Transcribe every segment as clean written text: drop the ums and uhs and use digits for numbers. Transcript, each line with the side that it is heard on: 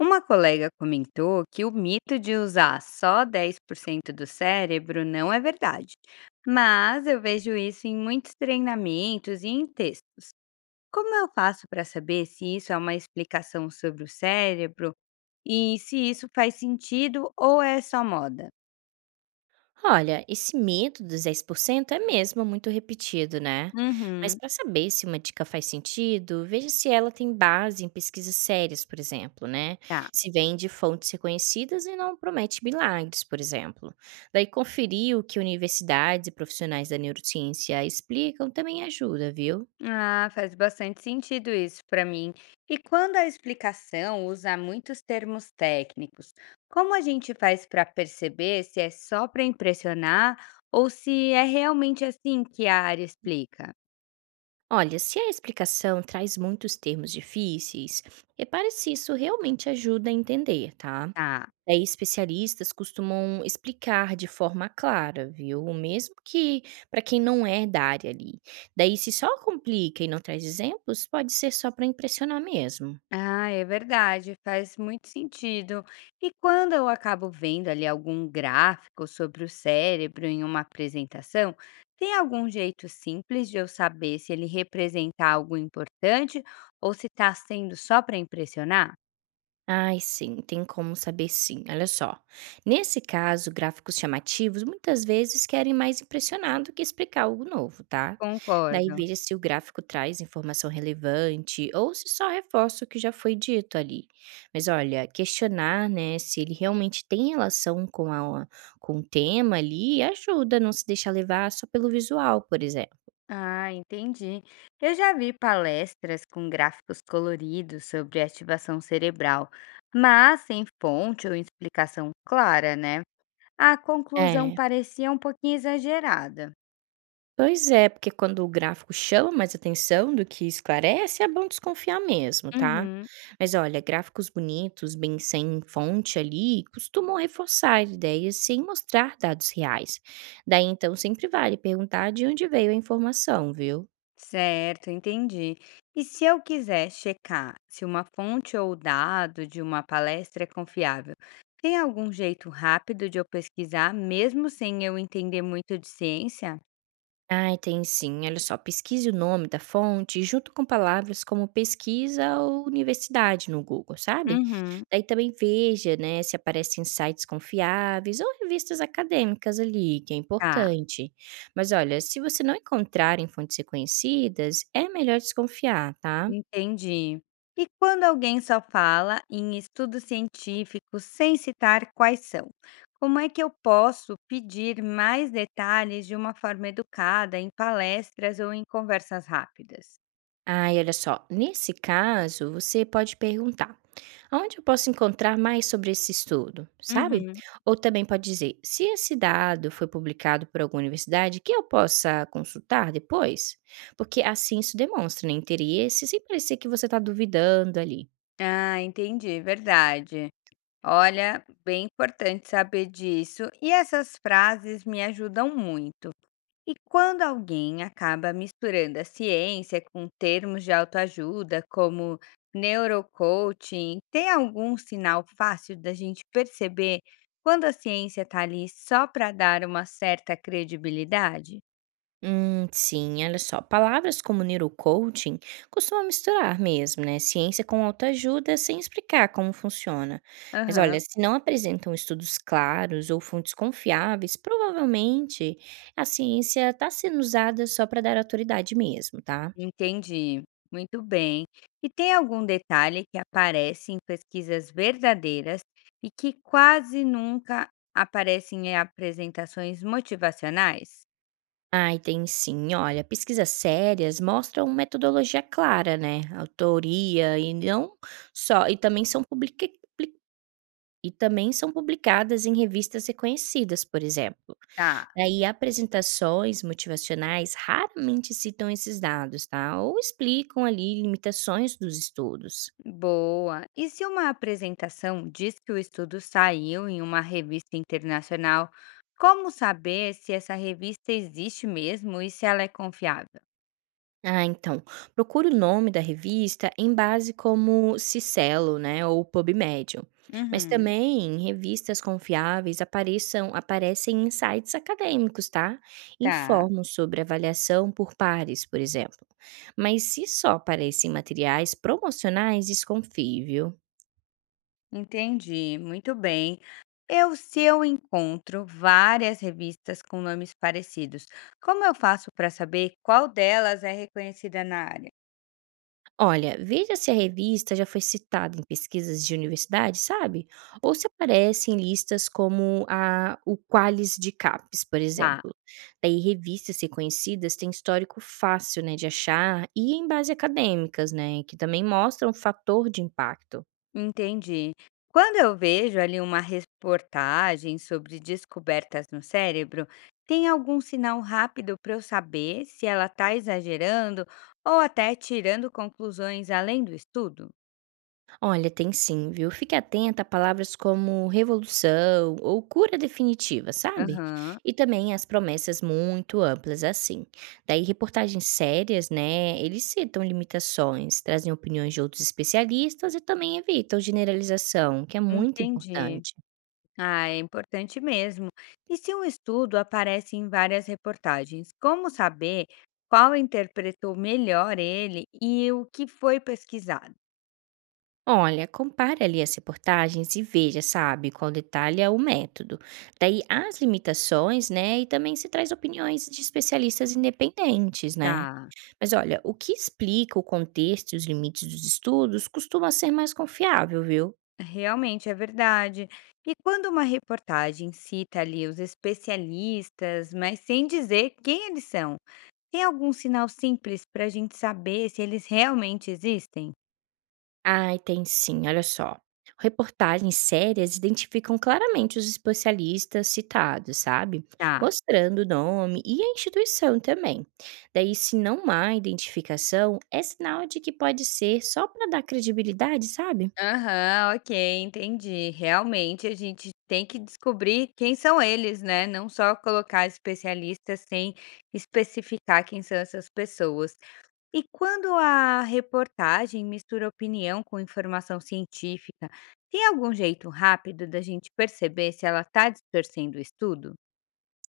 left: Uma colega comentou que o mito de usar só 10% do cérebro não é verdade, mas eu vejo isso em muitos treinamentos e em textos. Como eu faço para saber se isso é uma explicação sobre o cérebro e se isso faz sentido ou é só moda?
right: Olha, esse medo dos 10% é mesmo muito repetido, né? Mas
left: Uhum.
right: para saber se uma dica faz sentido, veja se ela tem base em pesquisas sérias, por exemplo, né?
left: Tá.
right: Se vem de fontes reconhecidas e não promete milagres, por exemplo. Daí, conferir o que universidades e profissionais da neurociência explicam também ajuda, viu?
left: Ah, faz bastante sentido isso para mim. E quando a explicação usa muitos termos técnicos, como a gente faz para perceber se é só para impressionar ou se é realmente assim que a área explica?
right: Olha, se a explicação traz muitos termos difíceis, repare se isso realmente ajuda a entender, tá?
left: Ah.
right: Daí especialistas costumam explicar de forma clara, viu? Mesmo que para quem não é da área ali. Daí, se só complica e não traz exemplos, pode ser só para impressionar mesmo.
left: Ah, é verdade, faz muito sentido. E quando eu acabo vendo ali algum gráfico sobre o cérebro em uma apresentação, tem algum jeito simples de eu saber se ele representa algo importante ou se está sendo só para impressionar?
right: Ai, sim, tem como saber sim. Olha só. Nesse caso, gráficos chamativos muitas vezes querem mais impressionar do que explicar algo novo, tá? Daí
left: Concordo.
right: veja se o gráfico traz informação relevante ou se só reforça o que já foi dito ali. Mas olha, questionar, né, se ele realmente tem relação com o tema ali ajuda a não se deixar levar só pelo visual, por exemplo.
left: Ah, entendi. Eu já vi palestras com gráficos coloridos sobre ativação cerebral, mas sem fonte ou explicação clara, né? A conclusão
right: É.
left: parecia um pouquinho exagerada.
right: Pois é, porque quando o gráfico chama mais atenção do que esclarece, é bom desconfiar mesmo, tá?
left: Uhum,
right: Mas olha, gráficos bonitos, bem sem fonte ali, costumam reforçar ideias sem mostrar dados reais. Daí então sempre vale perguntar de onde veio a informação, viu?
left: certo, entendi. E se eu quiser checar se uma fonte ou dado de uma palestra é confiável, tem algum jeito rápido de eu pesquisar, mesmo sem eu entender muito de ciência?
right: Ai, tem sim. Olha só, pesquise o nome da fonte junto com palavras como pesquisa ou universidade no Google, sabe?
left: Uhum,
right: Daí também veja, né, se aparecem sites confiáveis ou revistas acadêmicas ali, que é
left: tá.
right: importante. Mas olha, se você não encontrar em fontes reconhecidas, é melhor desconfiar, tá?
left: Entendi. E quando alguém só fala em estudos científicos sem citar quais são, como é que eu posso pedir mais detalhes de uma forma educada em palestras ou em conversas rápidas?
right: Ai, olha só, nesse caso, você pode perguntar. Onde eu posso encontrar mais sobre esse estudo, sabe?
left: Uhum.
right: Ou também pode dizer, se esse dado foi publicado por alguma universidade, que eu possa consultar depois? Porque assim isso demonstra, né, interesse, sem parecer que você está duvidando ali.
left: Ah, entendi, verdade. Olha, bem importante saber disso, e essas frases me ajudam muito. E quando alguém acaba misturando a ciência com termos de autoajuda, como neurocoaching, tem algum sinal fácil da gente perceber quando a ciência está ali só para dar uma certa credibilidade?
right: Sim, olha só. Palavras como neurocoaching costumam misturar mesmo, né? Ciência com autoajuda sem explicar como funciona. Mas olha,
left: Aham,
right: se não apresentam estudos claros ou fontes confiáveis, provavelmente a ciência está sendo usada só para dar autoridade mesmo, tá?
left: entendi. Muito bem. E tem algum detalhe que aparece em pesquisas verdadeiras e que quase nunca aparece em apresentações motivacionais?
right: Ai, tem sim. Olha, pesquisas sérias mostram metodologia clara, né? Autoria e não só e também são pli- e também são publicadas em revistas reconhecidas, por exemplo.
left: Tá.
right: Daí apresentações motivacionais raramente citam esses dados, tá? Ou explicam ali limitações dos estudos.
left: Boa! E se uma apresentação diz que o estudo saiu em uma revista internacional, como saber se essa revista existe mesmo e se ela é confiável?
right: Ah, então, procure o nome da revista em base como Cicelo, né, ou PubMed. Mas
left: Uhum.
right: também em revistas confiáveis aparecem insights acadêmicos, tá?
left: Tá,
right: Informam sobre avaliação por pares, por exemplo. Mas se só aparecem materiais promocionais, desconfie, viu?
left: entendi. Muito bem. Eu, se eu encontro várias revistas com nomes parecidos, como eu faço para saber qual delas é reconhecida na área?
right: Olha, veja se a revista já foi citada em pesquisas de universidade, sabe? Ou se aparece em listas como o Qualis de Capes, por
left: Tá.
right: exemplo. Daí, revistas reconhecidas têm histórico fácil, né, de achar e em base acadêmicas, né? Que também mostram fator de impacto.
left: Entendi. Quando eu vejo ali uma reportagem sobre descobertas no cérebro, tem algum sinal rápido para eu saber se ela está exagerando ou até tirando conclusões além do estudo?
right: Olha, tem sim, viu? Fique atenta a palavras como revolução ou cura definitiva, sabe?
left: Aham,
right: E também as promessas muito amplas assim. Daí reportagens sérias, né? Eles citam limitações, trazem opiniões de outros especialistas e também evitam generalização, que é muito
left: entendi.
right: importante.
left: Ah, é importante mesmo. E se um estudo aparece em várias reportagens, como saber qual interpretou melhor ele e o que foi pesquisado?
right: Olha, compare ali as reportagens e veja, sabe, qual detalha o método. Daí as limitações, né? E também se traz opiniões de especialistas independentes, né?
left: Tá.
right: Mas olha, o que explica o contexto e os limites dos estudos costuma ser mais confiável, viu?
left: Realmente, é verdade. E quando uma reportagem cita ali os especialistas, mas sem dizer quem eles são, tem algum sinal simples para a gente saber se eles realmente existem?
right: Ai, tem sim, olha só. Reportagens sérias identificam claramente os especialistas citados, sabe?
left: Tá.
right: Mostrando o nome e a instituição também. Daí, se não há identificação, é sinal de que pode ser só para dar credibilidade, sabe?
left: Aham, ok, entendi. Realmente a gente tem que descobrir quem são eles, né? Não só colocar especialistas sem especificar quem são essas pessoas. E quando a reportagem mistura opinião com informação científica, tem algum jeito rápido da gente perceber se ela está distorcendo o estudo?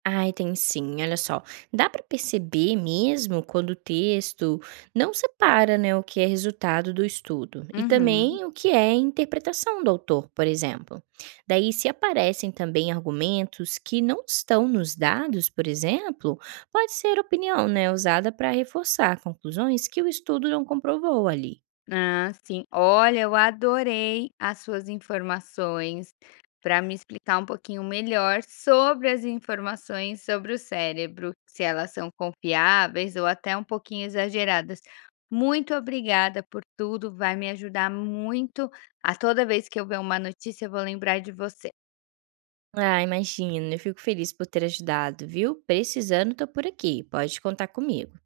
right: Ai, tem sim, olha só. Dá para perceber mesmo quando o texto não separa, né, o que é resultado do estudo e
left: Uhum.
right: também o que é interpretação do autor, por exemplo. Daí, se aparecem também argumentos que não estão nos dados, por exemplo, pode ser opinião, né, usada para reforçar conclusões que o estudo não comprovou ali.
left: Ah, sim. Olha, eu adorei as suas informações para me explicar um pouquinho melhor sobre as informações sobre o cérebro, se elas são confiáveis ou até um pouquinho exageradas. Muito obrigada por tudo, vai me ajudar muito. A toda vez que eu ver uma notícia, eu vou lembrar de você.
right: Ah, imagina, eu fico feliz por ter ajudado, viu? Precisando, tô por aqui, pode contar comigo.